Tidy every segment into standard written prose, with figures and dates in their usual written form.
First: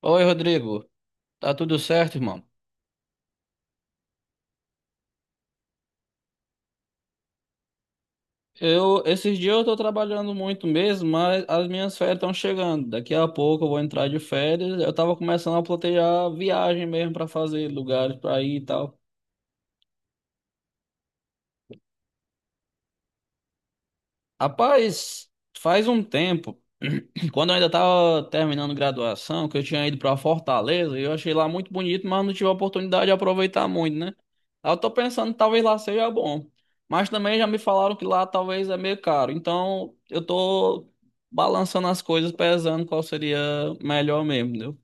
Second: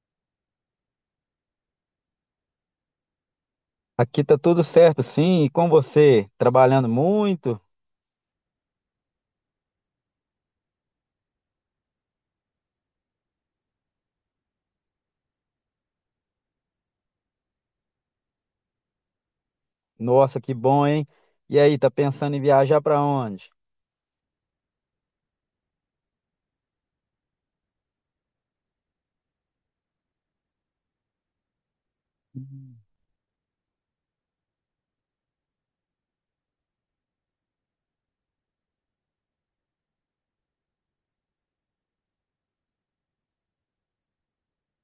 Oi, Rodrigo. Tá tudo certo, irmão? Aqui tá tudo certo, sim. E com você? Trabalhando muito? Eu, esses dias eu tô trabalhando muito mesmo, mas as minhas férias estão chegando. Daqui a pouco eu vou entrar de férias. Eu tava começando a planejar viagem mesmo pra fazer, lugares pra ir e tal. Nossa, que bom, hein? E aí, tá pensando em viajar para onde? Rapaz, faz um tempo, quando eu ainda estava terminando graduação, que eu tinha ido para Fortaleza, e eu achei lá muito bonito, mas não tive a oportunidade de aproveitar muito, né? Aí eu tô pensando, talvez lá seja bom. Mas também já me falaram que lá talvez é meio caro. Então, eu tô balançando as coisas, pesando qual seria melhor mesmo, entendeu?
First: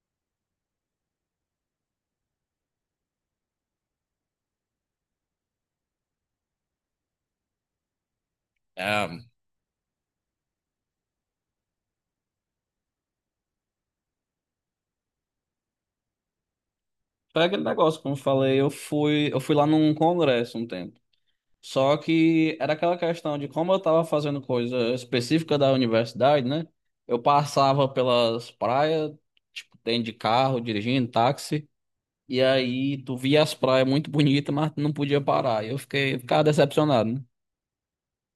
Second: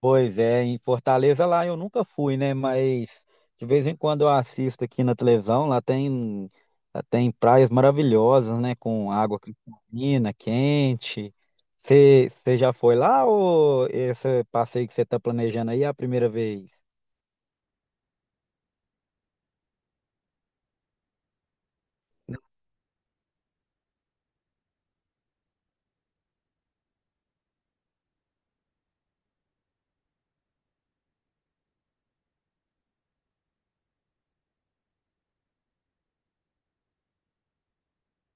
Pois é, em Fortaleza lá eu nunca fui, né? Mas de vez em quando eu assisto aqui na televisão, lá tem praias maravilhosas, né? Ah, Com água cristalina, quente. Você já foi lá ou esse passeio que você está planejando aí é a primeira vez? foi aquele negócio, como eu falei, eu fui lá num congresso um tempo. Só que era aquela questão de como eu estava fazendo coisa específica da universidade, né? Eu passava pelas praias, tipo, dentro de carro, dirigindo táxi, e aí tu via as praias muito bonitas, mas não podia parar. E ficava decepcionado, né?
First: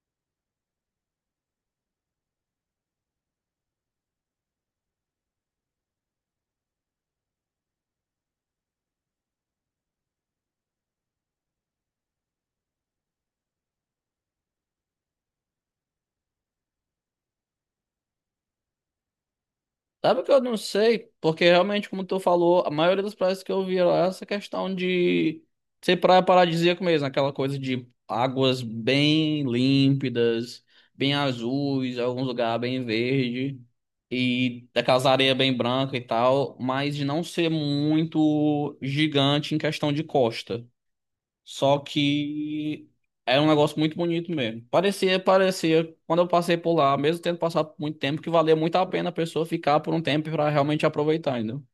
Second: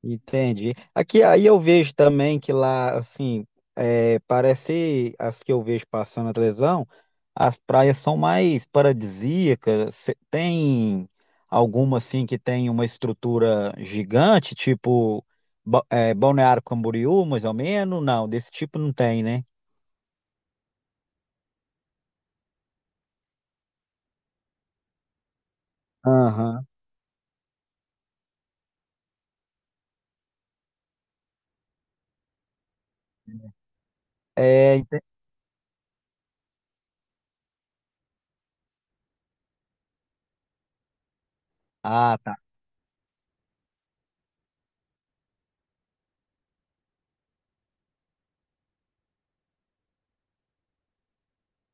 Entendi. Aqui aí eu vejo também que lá, assim, é, parece as que eu vejo passando na televisão, as praias são mais paradisíacas. Tem alguma assim que tem uma estrutura gigante, tipo Balneário Camboriú, mais ou menos? Não, desse tipo não tem, né? Sabe que eu não sei, porque realmente, como tu falou, a maioria das praias que eu vi lá, é essa questão de ser praia Aham. paradisíaca mesmo, aquela coisa de águas bem límpidas, bem azuis, alguns lugares bem verde, e É, ente- daquelas areias bem branca e tal, mas de não ser muito gigante em questão de costa. Só ah, tá. que era um negócio muito bonito mesmo. Parecia, quando eu passei por lá, mesmo tendo passado por muito tempo, que valia muito a pena a pessoa ficar por um tempo para realmente aproveitar, entendeu?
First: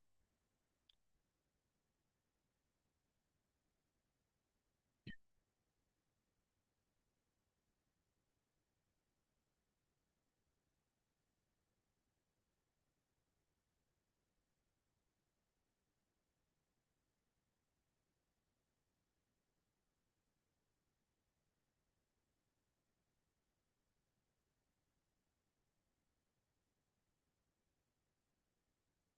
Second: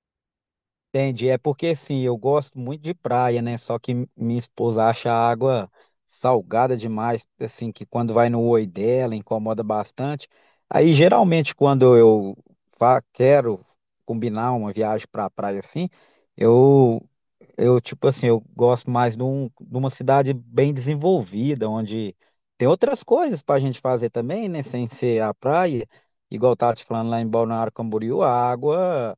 Entendi. É porque assim, eu gosto muito de praia, né? Só que minha esposa acha a água salgada demais, assim, que quando vai no oi dela incomoda bastante. Aí geralmente quando eu quero combinar uma viagem pra praia assim, eu eu tipo assim, eu gosto mais de, de uma cidade bem desenvolvida, onde tem outras coisas pra gente fazer também, né? Sem ser a praia. Igual eu tava te falando lá em Balneário Camboriú, a água.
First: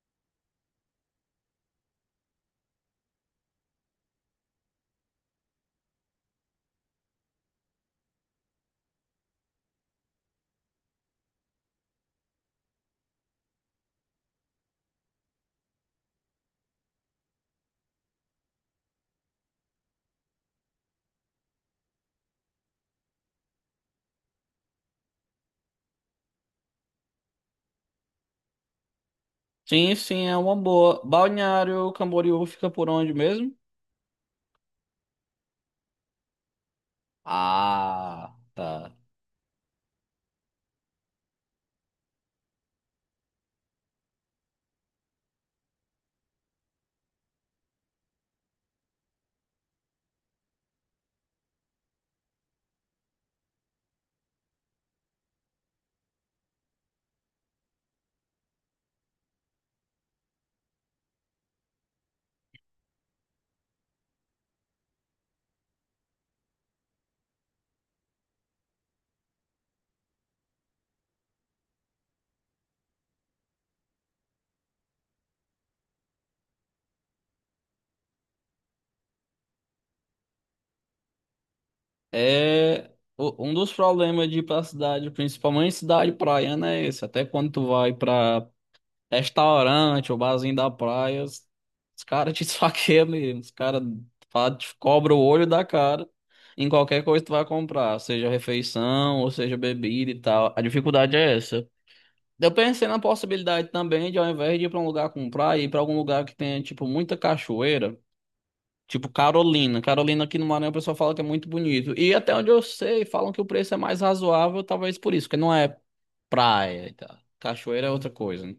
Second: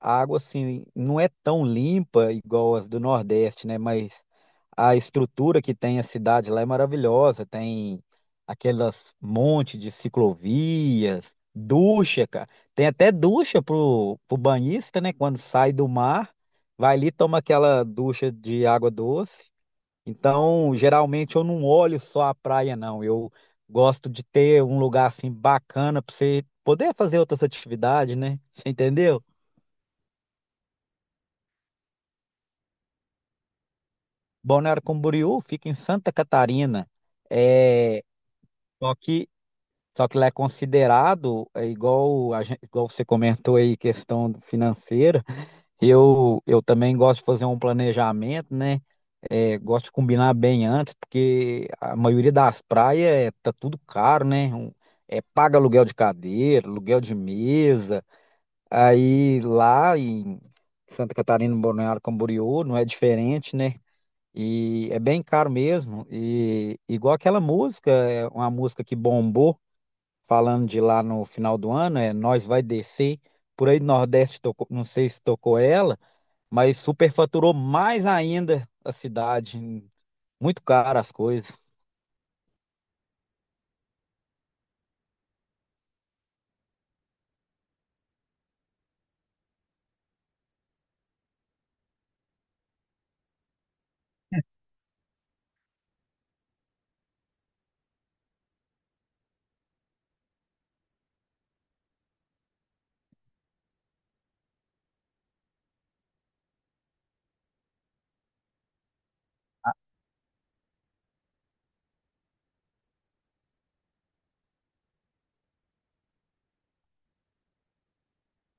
A água, assim, não é tão limpa igual as do Nordeste, né? Mas a estrutura que tem a cidade lá é maravilhosa. Tem aquelas montes de ciclovias, ducha, cara. Tem até ducha pro banhista, né? Quando sai do mar, vai ali e toma aquela ducha de água doce. Então, geralmente eu não olho só a praia, não. Eu gosto de ter um lugar assim bacana para você poder fazer outras atividades, né? Você entendeu? Sim, sim, é uma boa. Balneário Camboriú fica por onde mesmo? Balneário Camboriú fica em Santa Catarina, é, Ah, só tá. que, só que lá é considerado, é igual, igual você comentou aí, questão financeira, eu também gosto de fazer um planejamento, né? É, gosto de combinar bem antes, porque a maioria das praias é, tá tudo caro, né? Paga aluguel de cadeira, aluguel de mesa, aí lá em Santa Catarina, no Balneário Camboriú, não é diferente, né? E é bem caro mesmo. E igual aquela música, é uma música que bombou, falando de lá no final do ano, é Nós Vai Descer. Por aí do Nordeste tocou, não sei se tocou ela, mas superfaturou mais ainda a cidade. Muito caro as coisas. É um dos problemas de ir pra cidade, principalmente cidade praiana, é esse. Até quando tu vai pra restaurante, o barzinho da praia. Os caras te esfaqueiam mesmo. Os caras te cobram o olho da cara em qualquer coisa que tu vai comprar, seja refeição ou seja bebida e tal. A dificuldade é essa. Eu pensei na possibilidade também de, ao invés de ir pra um lugar comprar, ir pra algum lugar que tenha, tipo, muita cachoeira. Tipo Carolina. Carolina aqui no Maranhão, o pessoal fala que é muito bonito. E até onde eu sei, falam que o preço é mais razoável, talvez por isso, porque não é praia e tal. Cachoeira é outra coisa, né?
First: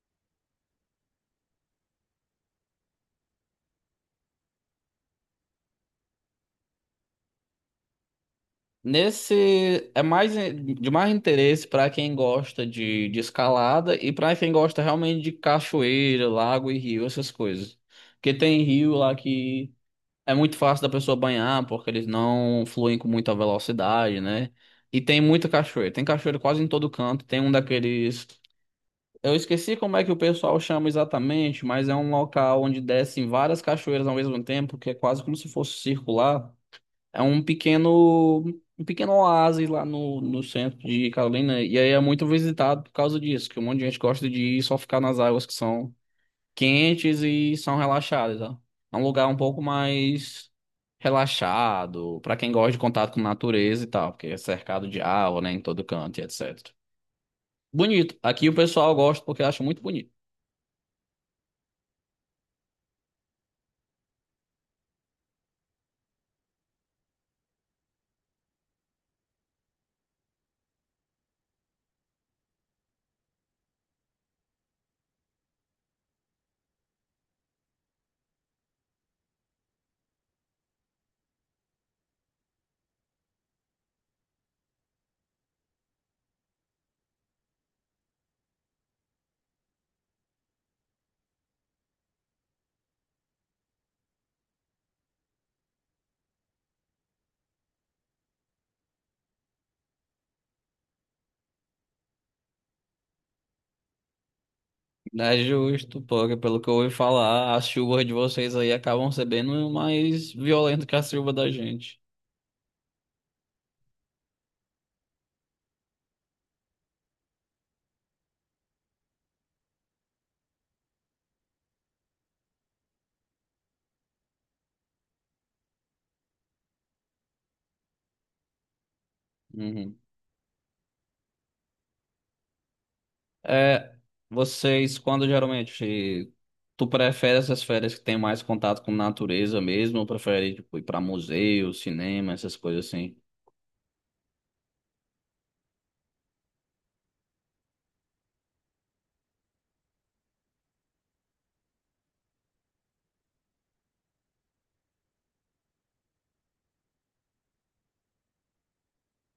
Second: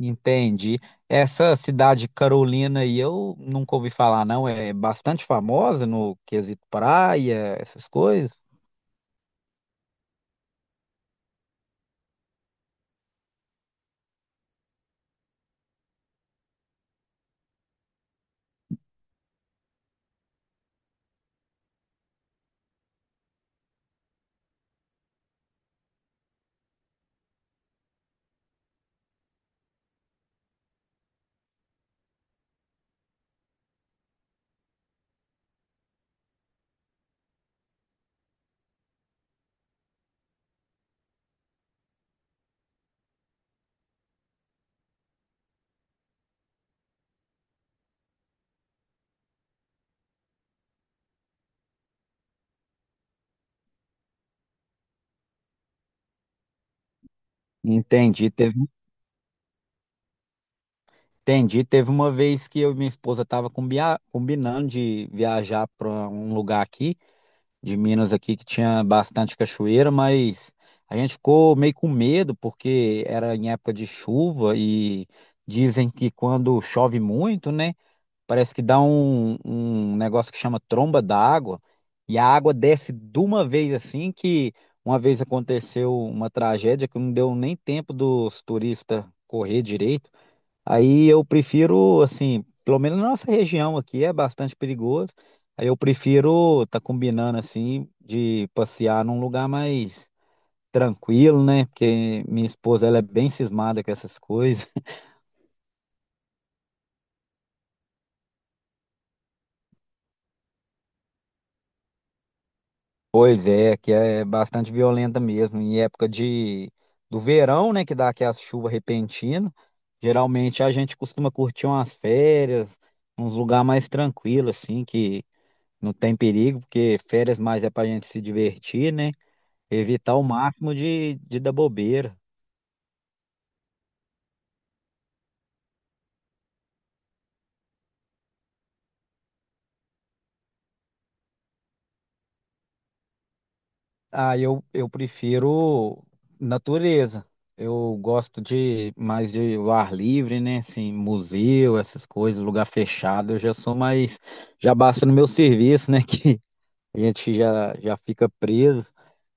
Entendi. Essa cidade Carolina aí eu nunca ouvi falar, não. É bastante famosa no quesito praia, essas coisas. Nesse é mais de mais interesse para quem gosta de escalada e para quem gosta realmente de cachoeira, lago e rio, essas coisas. Porque tem rio lá que é muito fácil da pessoa banhar, porque eles não fluem com muita velocidade, né? E tem muita cachoeira. Tem cachoeira quase em todo canto. Tem um daqueles. Eu esqueci como é que o pessoal chama exatamente, mas é um local onde descem várias cachoeiras ao mesmo tempo, que é quase como se fosse circular. É um pequeno, um pequeno oásis lá no centro de Carolina. E aí é muito visitado por causa disso, que um monte de gente gosta de ir só ficar nas águas que são quentes e são relaxadas, ó. É um lugar um pouco mais relaxado, para quem gosta de contato com natureza e tal, porque é cercado de água, né, em todo canto e etc. Bonito. Entendi. Aqui o pessoal gosta porque acha muito bonito. Entendi. Teve uma vez que eu e minha esposa tava combinando de viajar para um lugar aqui, de Minas aqui, que tinha bastante cachoeira, mas a gente ficou meio com medo porque era em época de chuva e dizem que quando chove muito, né, parece que dá um negócio que chama tromba d'água e a água desce de uma vez assim que uma vez aconteceu uma tragédia que não deu nem tempo dos turistas correr direito. Aí eu prefiro, assim, pelo menos na nossa região aqui é bastante perigoso. Aí eu prefiro tá combinando assim de passear num lugar mais tranquilo, né? Porque minha esposa ela é bem cismada com essas coisas. É justo, porque pelo que eu ouvi falar, as chuvas de vocês aí acabam sendo bem mais violentas que a chuva da gente. Pois é, que é bastante violenta mesmo. Em época de do verão, né, que dá aquelas chuvas repentinas, geralmente a gente costuma curtir umas férias, uns lugares mais tranquilos assim, que não tem perigo, porque férias mais é pra gente se divertir, né? Uhum. Evitar o máximo de dar bobeira. É, vocês, quando geralmente, tu prefere essas férias que tem mais contato com natureza mesmo, ou prefere, tipo, ir pra museu, cinema, essas coisas assim? Ah, eu prefiro natureza. Eu gosto de mais de o ar livre, né? Assim, museu, essas coisas, lugar fechado. Eu já sou mais. Já basta no meu serviço, né? Que a gente já fica preso.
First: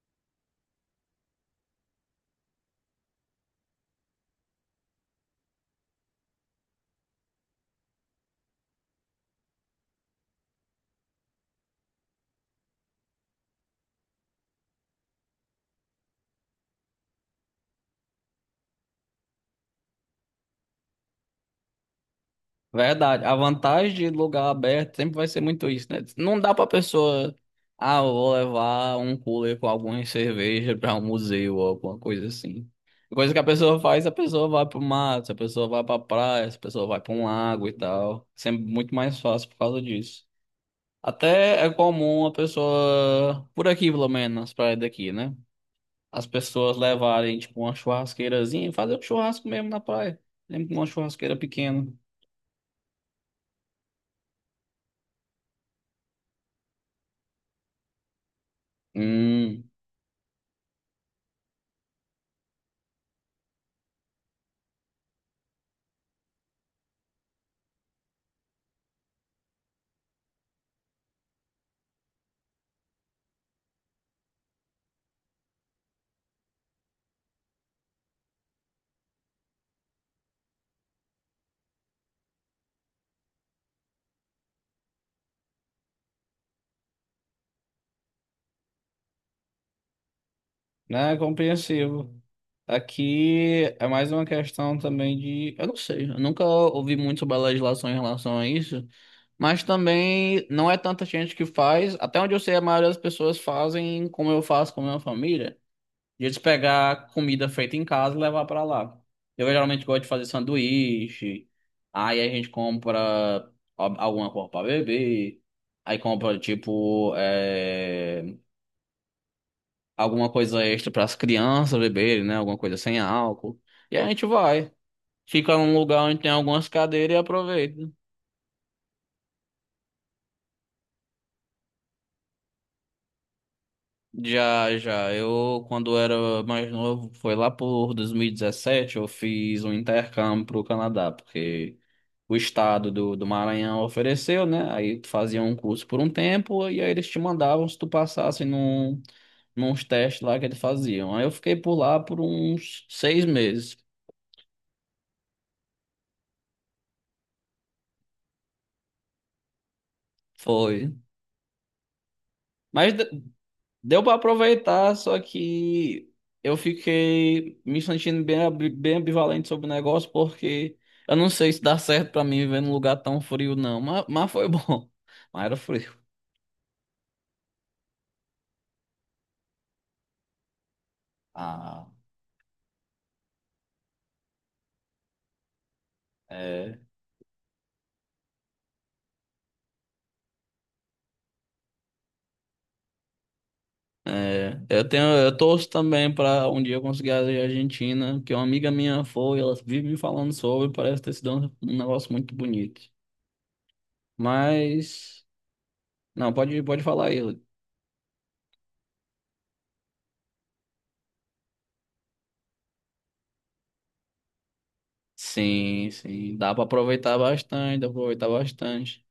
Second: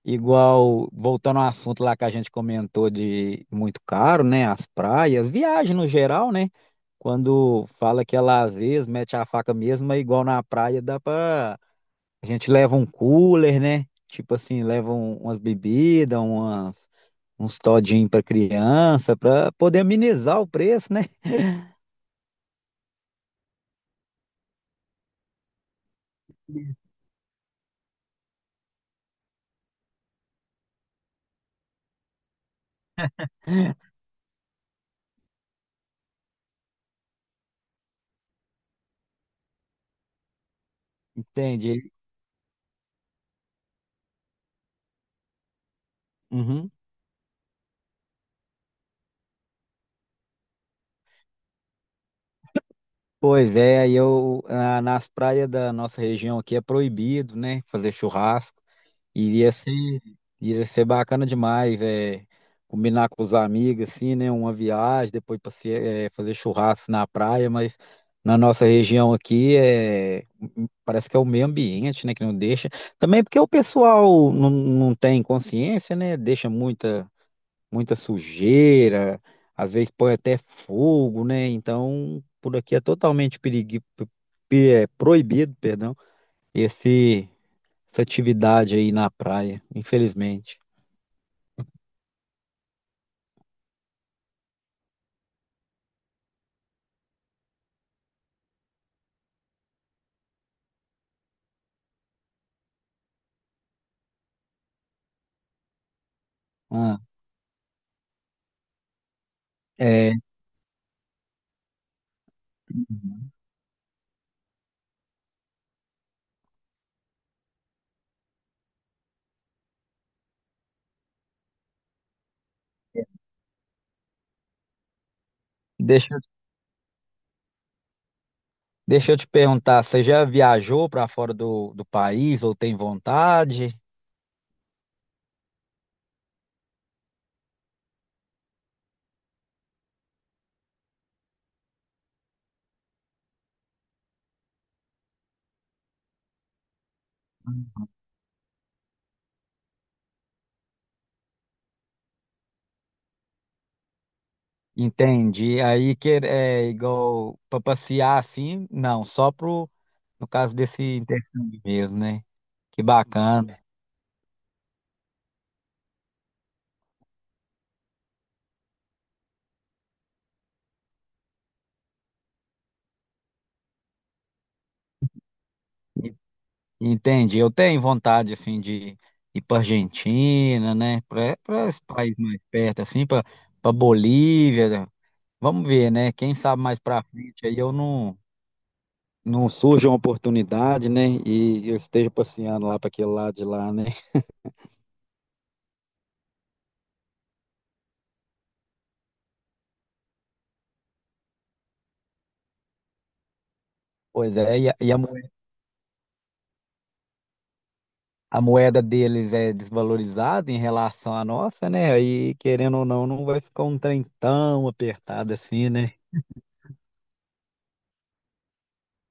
Igual, voltando ao assunto lá que a gente comentou de muito caro, né? As praias, viagem no geral, né? Quando fala que é lazer, mete a faca mesmo, é igual na praia, dá para a gente leva um cooler, né? Tipo assim, leva umas bebidas, umas, uns todinhos para criança, para poder amenizar o preço, né? Verdade, a vantagem de lugar aberto sempre vai ser muito isso, né? Não dá pra pessoa, ah, eu vou levar um cooler com alguma cerveja pra um museu ou alguma coisa assim. Coisa que a pessoa faz, a pessoa vai pro mato, a pessoa vai pra praia, a pessoa vai pra um lago e tal. Sempre muito mais fácil por causa disso. Até é Entende? comum a pessoa, por aqui pelo menos, nas praias daqui, né? As Uhum. pessoas levarem, tipo, uma churrasqueirazinha e fazer um churrasco mesmo na praia. Mesmo com uma churrasqueira pequena. Pois é, aí eu, ah, nas praias da nossa região aqui é proibido, né? Fazer churrasco. Iria Hum, ser, iria ser bacana demais, é, combinar com os amigos, assim, né? Uma viagem, depois fazer churrasco na praia, mas na nossa região aqui é, parece que é o meio ambiente, né, que não deixa. Também porque o pessoal não tem consciência, né? Deixa muita sujeira, às vezes põe até fogo, né? Então, por aqui é proibido, perdão, esse essa atividade aí na praia, infelizmente. né? Compreensivo. Aqui é mais uma questão também de. Eu não sei, eu nunca ouvi muito sobre a legislação em relação a isso, mas também não é tanta gente que faz. Até onde eu sei, a maioria das pessoas fazem como eu faço com a minha família. E eles Ah, pegar comida feita em casa e levar pra lá. Eu geralmente gosto de é, fazer sanduíche. Aí a gente compra alguma coisa pra beber. Aí compra, tipo, é, alguma coisa extra pras crianças beberem, né? Alguma coisa sem álcool. E a gente vai. Fica num lugar deixa, onde tem algumas cadeiras e aproveita. deixa eu te perguntar, você já viajou para fora do país ou tem vontade? Já, já. Eu, quando era mais novo, foi lá por 2017, eu fiz um intercâmbio para Canadá, porque o estado do Maranhão ofereceu, né? Aí tu fazia um curso por um tempo, e aí eles te mandavam se tu passasse nos testes lá que eles faziam. Aí eu fiquei por lá por uns 6 meses. Entendi. Aí que é igual para passear assim, não, no caso Foi. desse intercâmbio mesmo, né? Que Mas de- bacana. Deu pra aproveitar, só que eu fiquei me sentindo bem, bem ambivalente sobre o negócio, porque eu não sei se dá certo pra mim viver num lugar tão frio, não. Mas foi bom. Mas era frio. E- Entendi. Eu tenho vontade assim de ir para Argentina, né? Para esse Ah, país mais perto assim, para Bolívia, Vamos ver, né? Quem sabe é. mais pra frente aí eu não surja uma oportunidade, né? E eu esteja passeando lá para aquele lado de lá, né? É, eu tenho, eu torço também pra um dia eu conseguir a Argentina, porque uma amiga minha foi, ela vive me falando sobre, parece ter sido um, um negócio muito bonito. Pois é, e a Mas, não, pode falar aí. a moeda deles é desvalorizada em relação à nossa, né? Aí, querendo ou não, não vai ficar um trem tão apertado assim, Sim, né? sim, dá pra aproveitar bastante, dá pra aproveitar bastante.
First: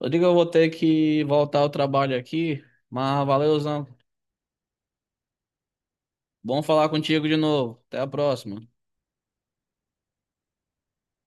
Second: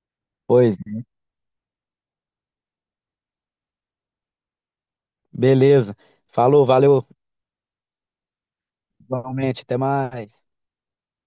Eu digo, eu vou ter Pois, que voltar ao trabalho aqui, mas valeu, valeuzão. beleza. Bom Falou, falar valeu, contigo de novo. Até a próxima. igualmente, até mais.